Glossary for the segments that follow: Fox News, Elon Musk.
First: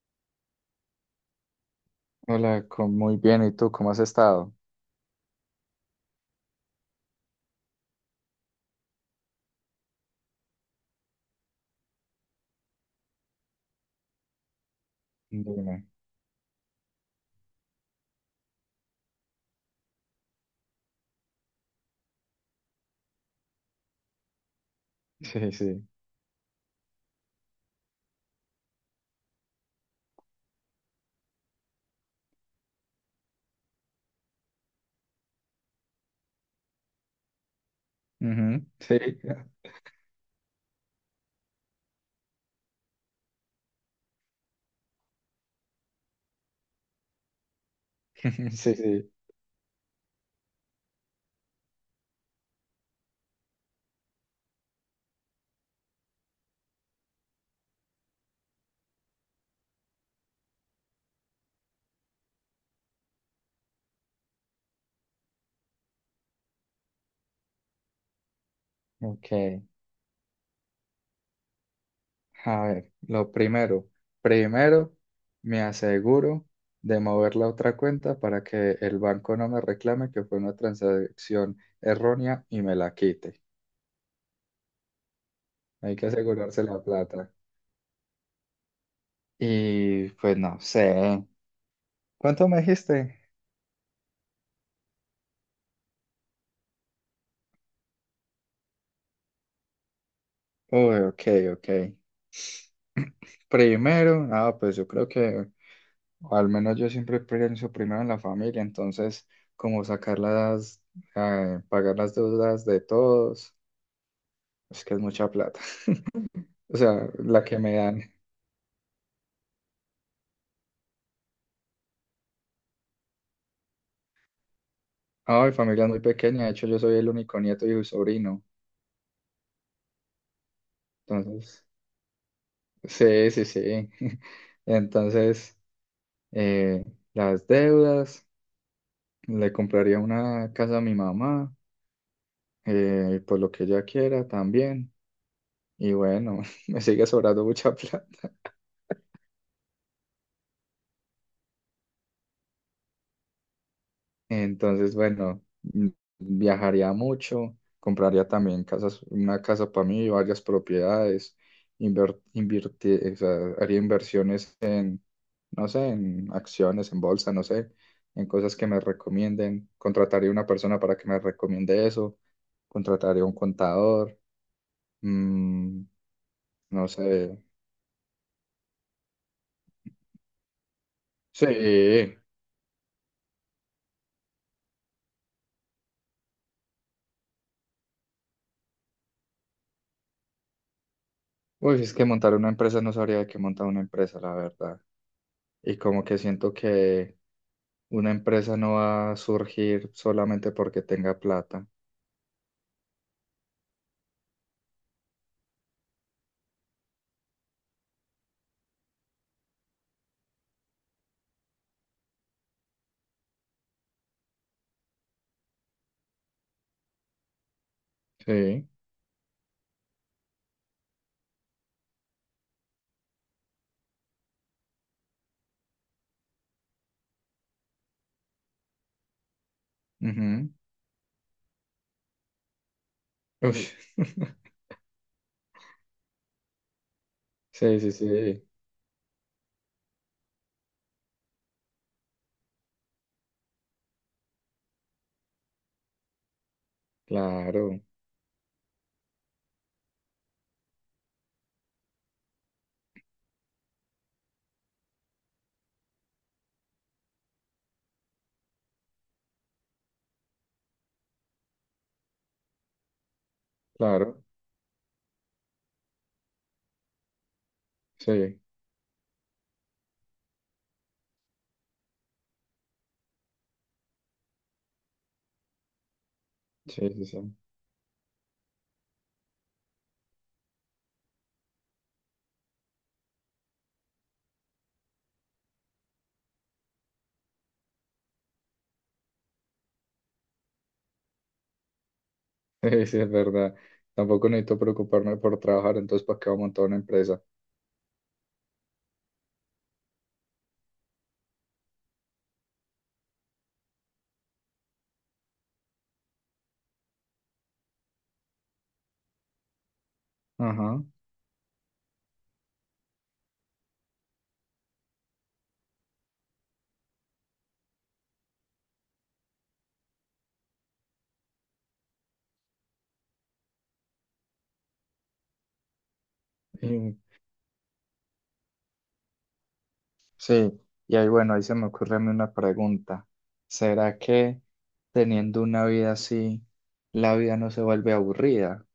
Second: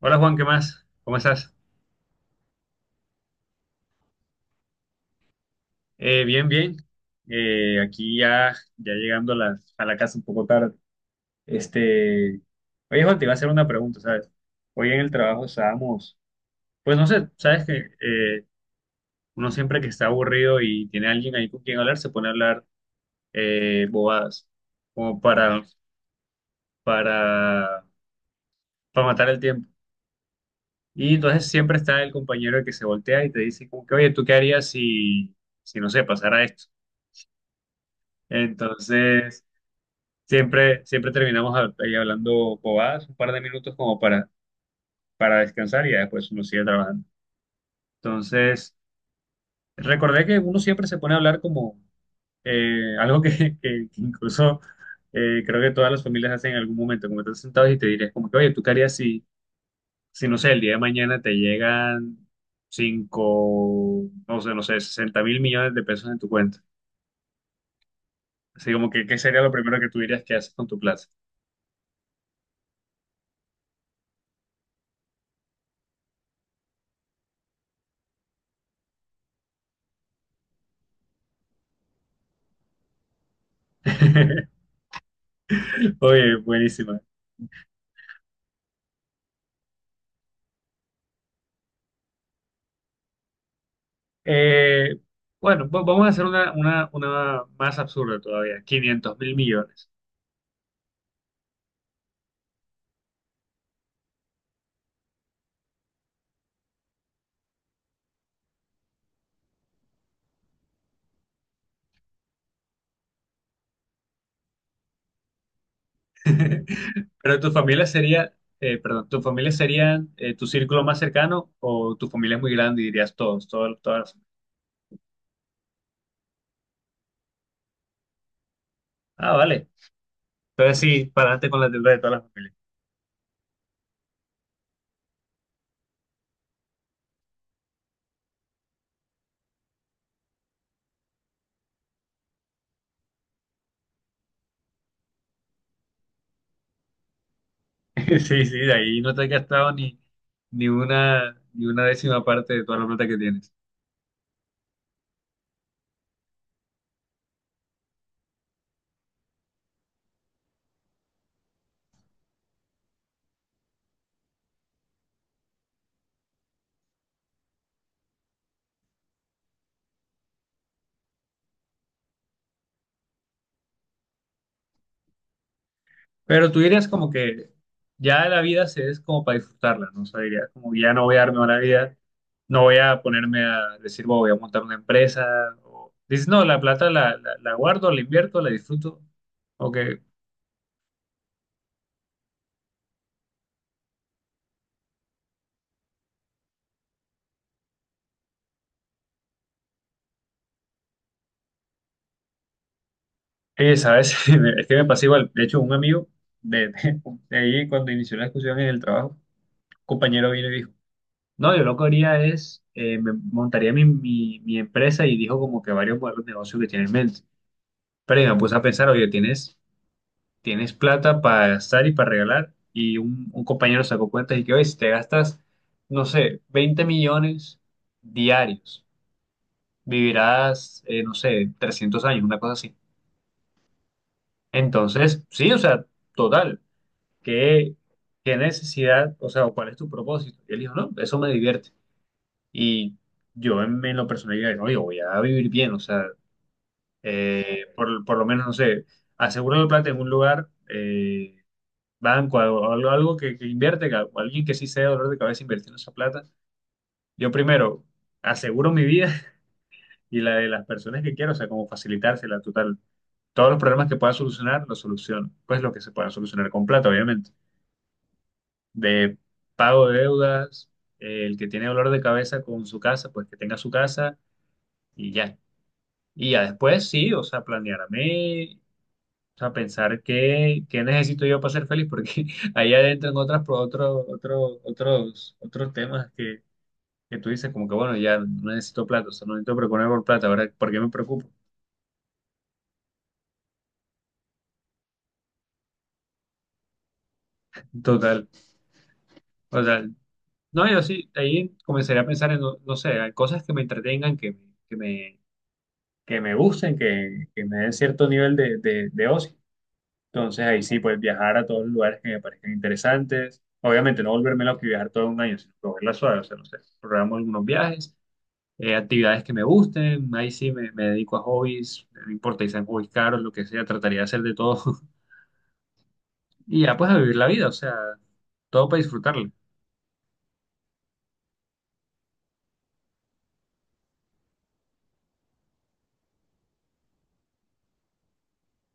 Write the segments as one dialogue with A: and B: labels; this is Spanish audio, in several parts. A: Hola Juan, ¿qué más? ¿Cómo estás?
B: Hola, muy bien. ¿Y tú cómo has estado?
A: Bien, bien. Aquí ya llegando a la casa un poco tarde. Este, oye Juan, te iba a hacer una pregunta, ¿sabes? Hoy en el trabajo
B: Dime.
A: estábamos, pues no sé, ¿sabes que uno siempre que está aburrido y tiene alguien ahí con quien hablar, se pone a hablar bobadas, como
B: Sí, sí.
A: para, para matar el tiempo? Y entonces siempre está el compañero que se voltea y te dice como que, oye, ¿tú qué harías si no sé, pasara esto?
B: Ujú. Sí.
A: Entonces, siempre terminamos ahí hablando bobadas un par de minutos como para descansar, y ya después uno sigue trabajando.
B: Sí,
A: Entonces,
B: sí.
A: recordé que uno siempre se pone a hablar como algo que, que incluso creo que todas las familias hacen en algún momento, como estás sentados y te dirías como que, oye, ¿tú qué harías si, no sé, el día de mañana te llegan cinco, no sé, 60.000.000.000 de pesos en tu cuenta? Así como que, ¿qué sería lo
B: Ok.
A: primero que tú dirías que haces con tu plata?
B: A ver, lo primero. Primero, me aseguro de mover la otra cuenta para que el banco no me reclame que fue una transacción errónea y me la quite. Hay que
A: Oye,
B: asegurarse la
A: buenísimo.
B: plata. Y pues no sé. ¿Cuánto me dijiste?
A: Eh, bueno, vamos a hacer una más absurda todavía, 500.000.000.000.
B: Uy, ok, ok. Primero, pues yo creo que, o al menos yo siempre pienso primero en la familia, entonces como sacar pagar las deudas de todos, es que es mucha plata, o sea,
A: Pero
B: la
A: tu
B: que me
A: familia
B: dan.
A: sería, perdón, tu familia sería tu círculo más cercano, o tu familia es muy grande y dirías todos, todos, todas.
B: Ah, mi familia es muy pequeña, de hecho yo soy el único nieto y sobrino,
A: Ah, vale. Entonces sí, para adelante con
B: entonces,
A: la deuda de todas las familias.
B: sí, sí, sí. Entonces, eh, las deudas, le compraría una casa a mi mamá, por lo que ella quiera también, y bueno, me sigue sobrando mucha plata.
A: Sí, sí, de ahí no te has gastado ni una décima parte de toda la plata que tienes.
B: Entonces, bueno, mm, viajaría mucho, compraría también casas, una casa para mí, varias propiedades, o sea, haría inversiones en, no sé, en acciones, en bolsa, no sé, en cosas que me recomienden. Contrataría una persona para que me recomiende eso. Contrataría un contador, mm,
A: Pero tú
B: no
A: dirías como
B: sé.
A: que ya la vida se es como para disfrutarla, ¿no? O sea, dirías como que ya no voy a darme la vida,
B: Sí,
A: no voy a ponerme a decir: "Bueno, voy a montar una empresa". O, dices, no, la plata la guardo, la invierto, la disfruto. O que,
B: uy, es que montar una empresa no sabría de qué montar una empresa, la verdad. Y como que siento que una empresa no va a surgir solamente porque tenga plata.
A: ¿sabes? Es que me pasó igual. De hecho, un amigo de, de, de ahí, cuando inició la discusión en el trabajo, un compañero vino y dijo, no, yo lo que haría es, me montaría mi empresa, y dijo como que varios modelos de negocio que tiene en mente. Pero yo me puse a
B: Sí.
A: pensar, oye, tienes plata para gastar y para regalar, y un compañero sacó cuentas y que, oye, si te gastas, no sé, 20 millones diarios,
B: Ujú.
A: vivirás, no sé, 300 años, una cosa así.
B: Uy.
A: Entonces, sí, o sea, total, ¿qué,
B: Sí, sí,
A: qué
B: sí,
A: necesidad, o sea, o cuál es tu propósito? Y él dijo, no, eso me divierte. Y yo en lo personal, dije, no yo, voy a vivir bien, o sea,
B: claro,
A: por lo menos, no sé, aseguro la plata en un lugar. Banco o algo, algo que invierte, alguien que sí sea dolor de cabeza invirtiendo esa plata, yo primero aseguro mi vida y la de las personas que quiero, o sea, como facilitársela total. Todos los problemas que pueda
B: claro.
A: solucionar, los soluciono. Pues lo que se pueda solucionar con plata, obviamente.
B: Sí,
A: De pago de deudas, el que tiene dolor de cabeza con su casa, pues que tenga su casa y ya. Y ya después
B: sí, sí,
A: sí,
B: sí.
A: o sea, planearme. O sea, pensar qué, qué necesito yo para ser feliz, porque ahí adentro en otras, otros temas que tú dices, como que bueno, ya no necesito plata, o sea, no necesito preocuparme por plata, ¿verdad? ¿Por qué me preocupo?
B: Sí, sí, es verdad. Tampoco necesito preocuparme por trabajar, entonces ¿para qué voy a montar una empresa?
A: Total. O sea, no, yo sí, ahí comenzaría a pensar en, no, no sé, en cosas que me entretengan, que, que me, que me gusten, que me den cierto nivel de ocio. Entonces ahí sí,
B: Ajá.
A: pues viajar a todos los lugares que me parezcan interesantes. Obviamente no volverme loco y viajar todo un año, sino cogerla suave, o sea, no sé, programo algunos viajes, actividades que me gusten, ahí sí me dedico a hobbies, no importa si sean hobbies caros, lo que sea, trataría de hacer de todo y ya pues
B: Y-
A: a vivir la vida, o sea, todo para disfrutarla.
B: sí, y ahí bueno, ahí se me ocurre a mí una pregunta. ¿Será que teniendo una vida así, la vida no se vuelve aburrida?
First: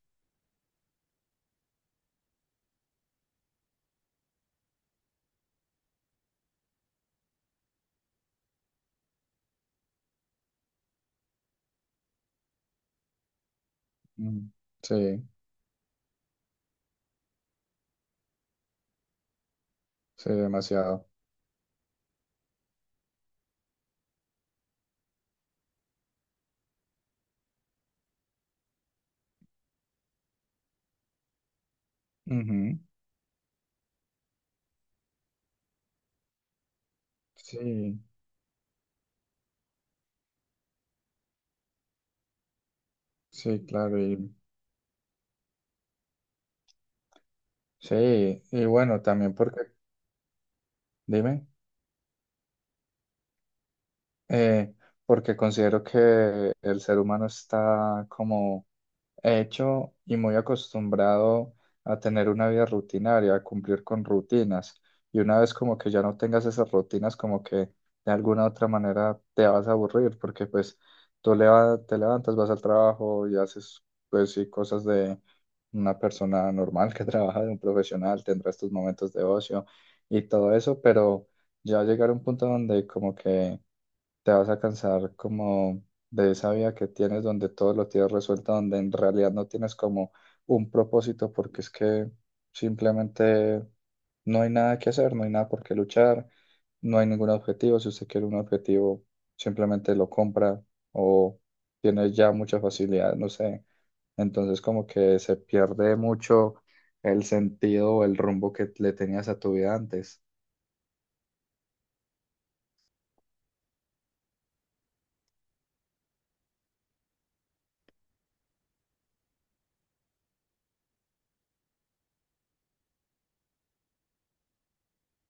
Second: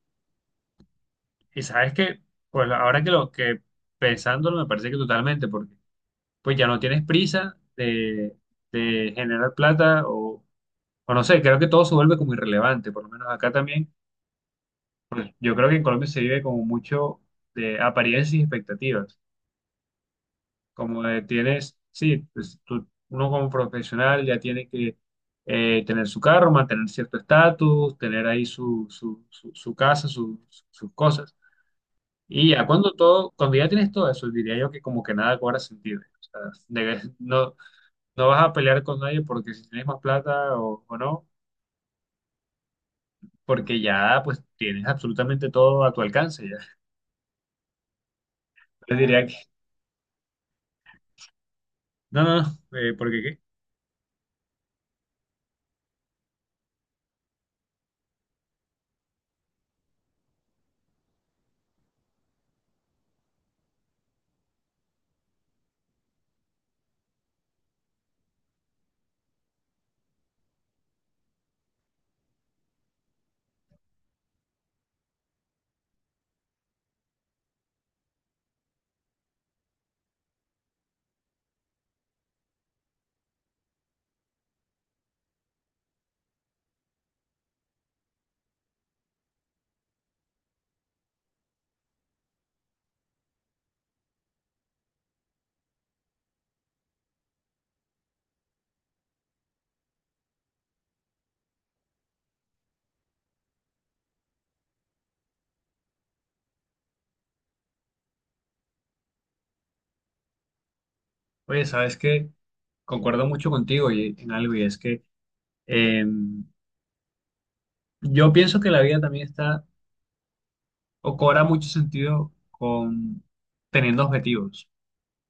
A: Y sabes que, pues ahora que lo que pensándolo me parece que totalmente, porque pues ya no tienes prisa de generar plata o no sé, creo que todo se vuelve como irrelevante, por lo menos acá también,
B: Mm. Sí,
A: pues yo creo que en Colombia se vive como mucho de apariencias y expectativas.
B: sí,
A: Como
B: demasiado.
A: tienes, sí, pues uno como profesional ya tiene que tener su carro, mantener cierto estatus, tener ahí su casa, sus cosas. Y ya
B: Ujú.
A: cuando todo, cuando ya tienes todo eso, diría yo que como que nada cobra sentido. O sea, no,
B: Sí.
A: no vas a pelear con nadie porque si tienes más plata o no,
B: Sí,
A: porque
B: claro,
A: ya
B: y
A: pues tienes absolutamente todo a tu alcance ya.
B: sí, y
A: Yo
B: bueno,
A: diría
B: también
A: que,
B: porque, dime,
A: no, porque qué.
B: eh, porque considero que el ser humano está como hecho y muy acostumbrado a tener una vida rutinaria, a cumplir con rutinas. Y una vez como que ya no tengas esas rutinas, como que de alguna otra manera te vas a aburrir, porque pues te levantas, vas al trabajo y haces pues sí cosas de una persona normal que trabaja, de un profesional, tendrás tus momentos de ocio y todo eso, pero ya llegar a un punto donde como que te vas a cansar como de esa vida que tienes donde todo lo tienes resuelto, donde en realidad no tienes como un propósito porque es que simplemente no hay nada que hacer, no hay nada por qué luchar, no hay ningún objetivo. Si usted quiere un objetivo, simplemente lo compra o tiene ya mucha facilidad, no sé. Entonces como que se pierde mucho el sentido o el rumbo que le tenías a tu vida antes.
A: Oye, ¿sabes qué? Concuerdo mucho contigo y en algo, y es que Eh, yo pienso que la vida también está o cobra mucho sentido con teniendo objetivos.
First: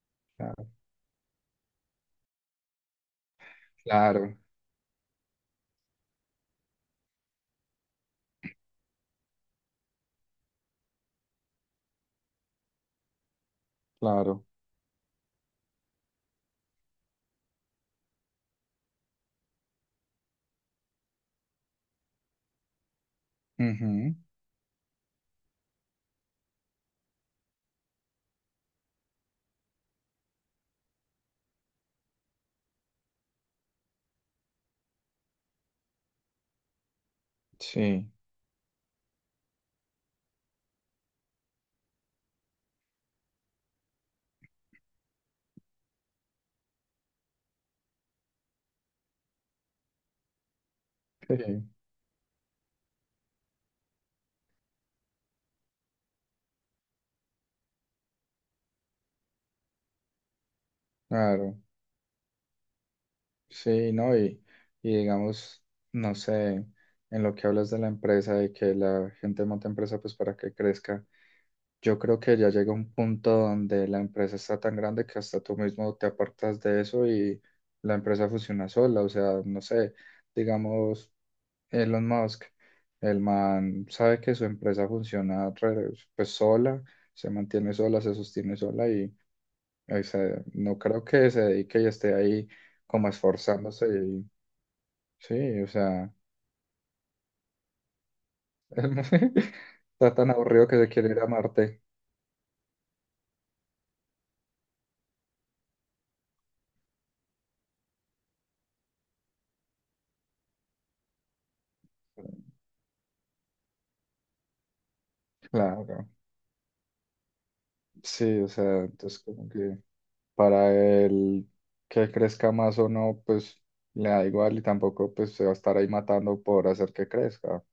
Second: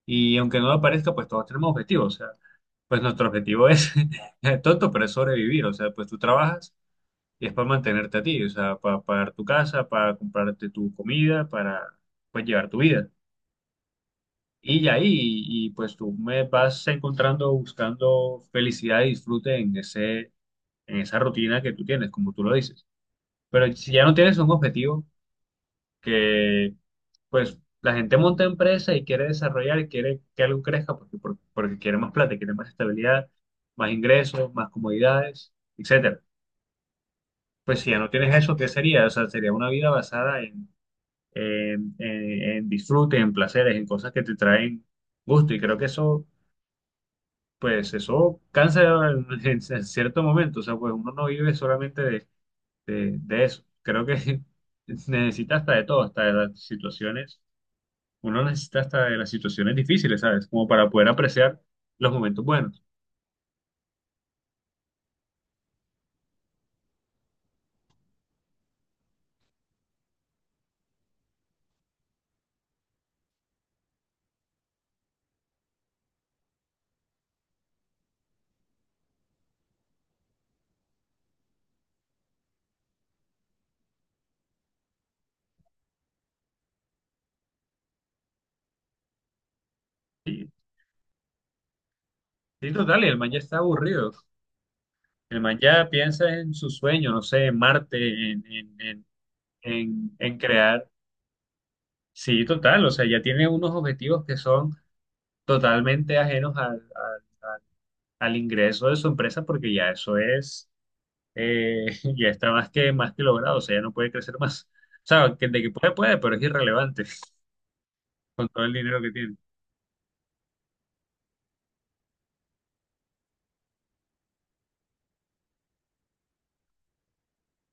A: Y aunque
B: Ah.
A: no lo parezca, pues todos tenemos objetivos. O sea, pues nuestro objetivo es,
B: Claro,
A: es tonto, pero es sobrevivir. O sea, pues tú trabajas y es para mantenerte a ti. O sea, para pagar tu casa, para comprarte tu comida, para pues llevar tu vida.
B: claro.
A: Y ya ahí, pues tú me vas encontrando buscando felicidad y disfrute en en esa rutina que tú tienes, como tú lo dices. Pero si ya no
B: Ujú.
A: tienes un objetivo, que pues la gente monta empresa y quiere desarrollar y quiere que algo crezca porque quiere más plata, quiere más estabilidad, más ingresos, más comodidades, etcétera. Pues si ya no
B: Sí.
A: tienes eso, ¿qué sería? O sea, sería una vida basada en disfrute, en placeres, en cosas que te traen gusto, y creo que eso, pues eso cansa en cierto momento, o sea, pues uno no
B: Sí,
A: vive solamente de eso, creo que necesita hasta de todo, hasta de las situaciones. Uno necesita hasta de las situaciones difíciles, ¿sabes? Como para poder
B: claro,
A: apreciar los momentos buenos.
B: sí, ¿no? Y digamos, no sé, en lo que hablas de la empresa, de que la gente monta empresa pues para que crezca, yo creo que ya llega un punto donde la empresa está tan grande que hasta tú mismo te apartas de eso y la empresa funciona sola, o sea, no sé, digamos, Elon Musk, el man sabe que su empresa funciona pues sola, se mantiene sola, se sostiene sola. O sea,
A: Sí,
B: no creo que se dedique y esté ahí
A: sí, total, y
B: como
A: el man ya está
B: esforzándose
A: aburrido.
B: y
A: El man
B: sí, o
A: ya
B: sea,
A: piensa en su sueño, no sé, en Marte, en, en, en,
B: está tan
A: en
B: aburrido que
A: crear.
B: se quiere ir a Marte.
A: Sí, total, o sea, ya tiene unos objetivos que son totalmente ajenos al ingreso de su empresa, porque ya eso es, eh, ya está más que logrado, o sea, ya no puede crecer más. O sea, de que puede,
B: Claro,
A: puede, pero es irrelevante
B: sí,
A: con
B: o
A: todo el
B: sea,
A: dinero que
B: entonces
A: tiene.
B: como que para él que crezca más o no, pues le da igual y tampoco pues se va a estar ahí matando por hacer que crezca.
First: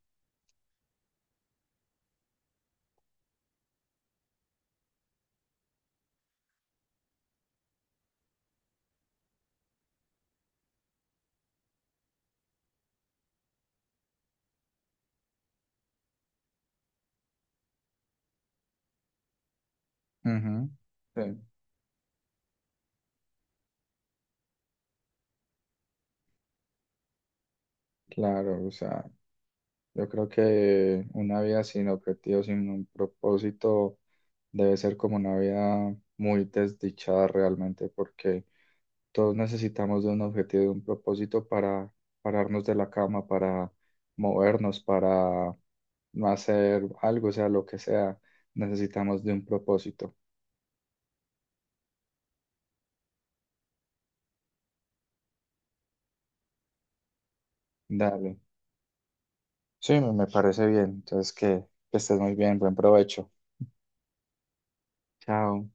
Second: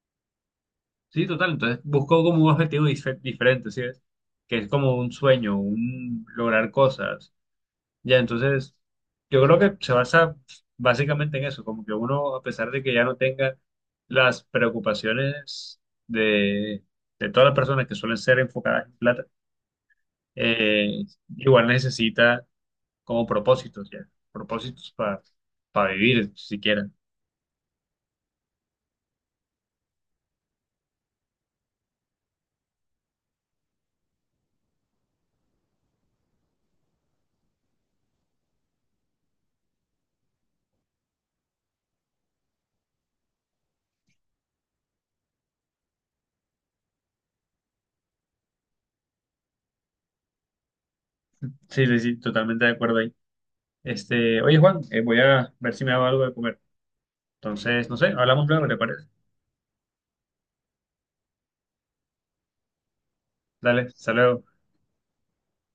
A: Sí, total. Entonces busco como un objetivo diferente, ¿sí ves? Que es como un sueño, un lograr cosas. Ya, entonces yo creo que se basa básicamente en eso, como que uno, a pesar de que ya no tenga las preocupaciones de, de todas las personas que suelen ser enfocadas en plata,
B: Ujú.
A: eh,
B: Sí,
A: igual necesita como propósitos, ya, propósitos para vivir siquiera.
B: claro, o sea. Yo creo que una vida sin objetivos, sin un propósito, debe ser como una vida muy desdichada realmente, porque todos necesitamos de un objetivo, de un propósito para pararnos de la cama, para movernos, para no hacer algo, o sea lo que sea, necesitamos de un propósito.
A: Sí, sí, sí, totalmente de acuerdo ahí. Oye Juan, voy a ver si me hago algo de comer. Entonces, no sé,
B: Dale.
A: hablamos luego, ¿le parece?
B: Sí, me parece bien. Entonces, que estés muy bien, buen provecho.
A: Dale, saludos.
B: Chao.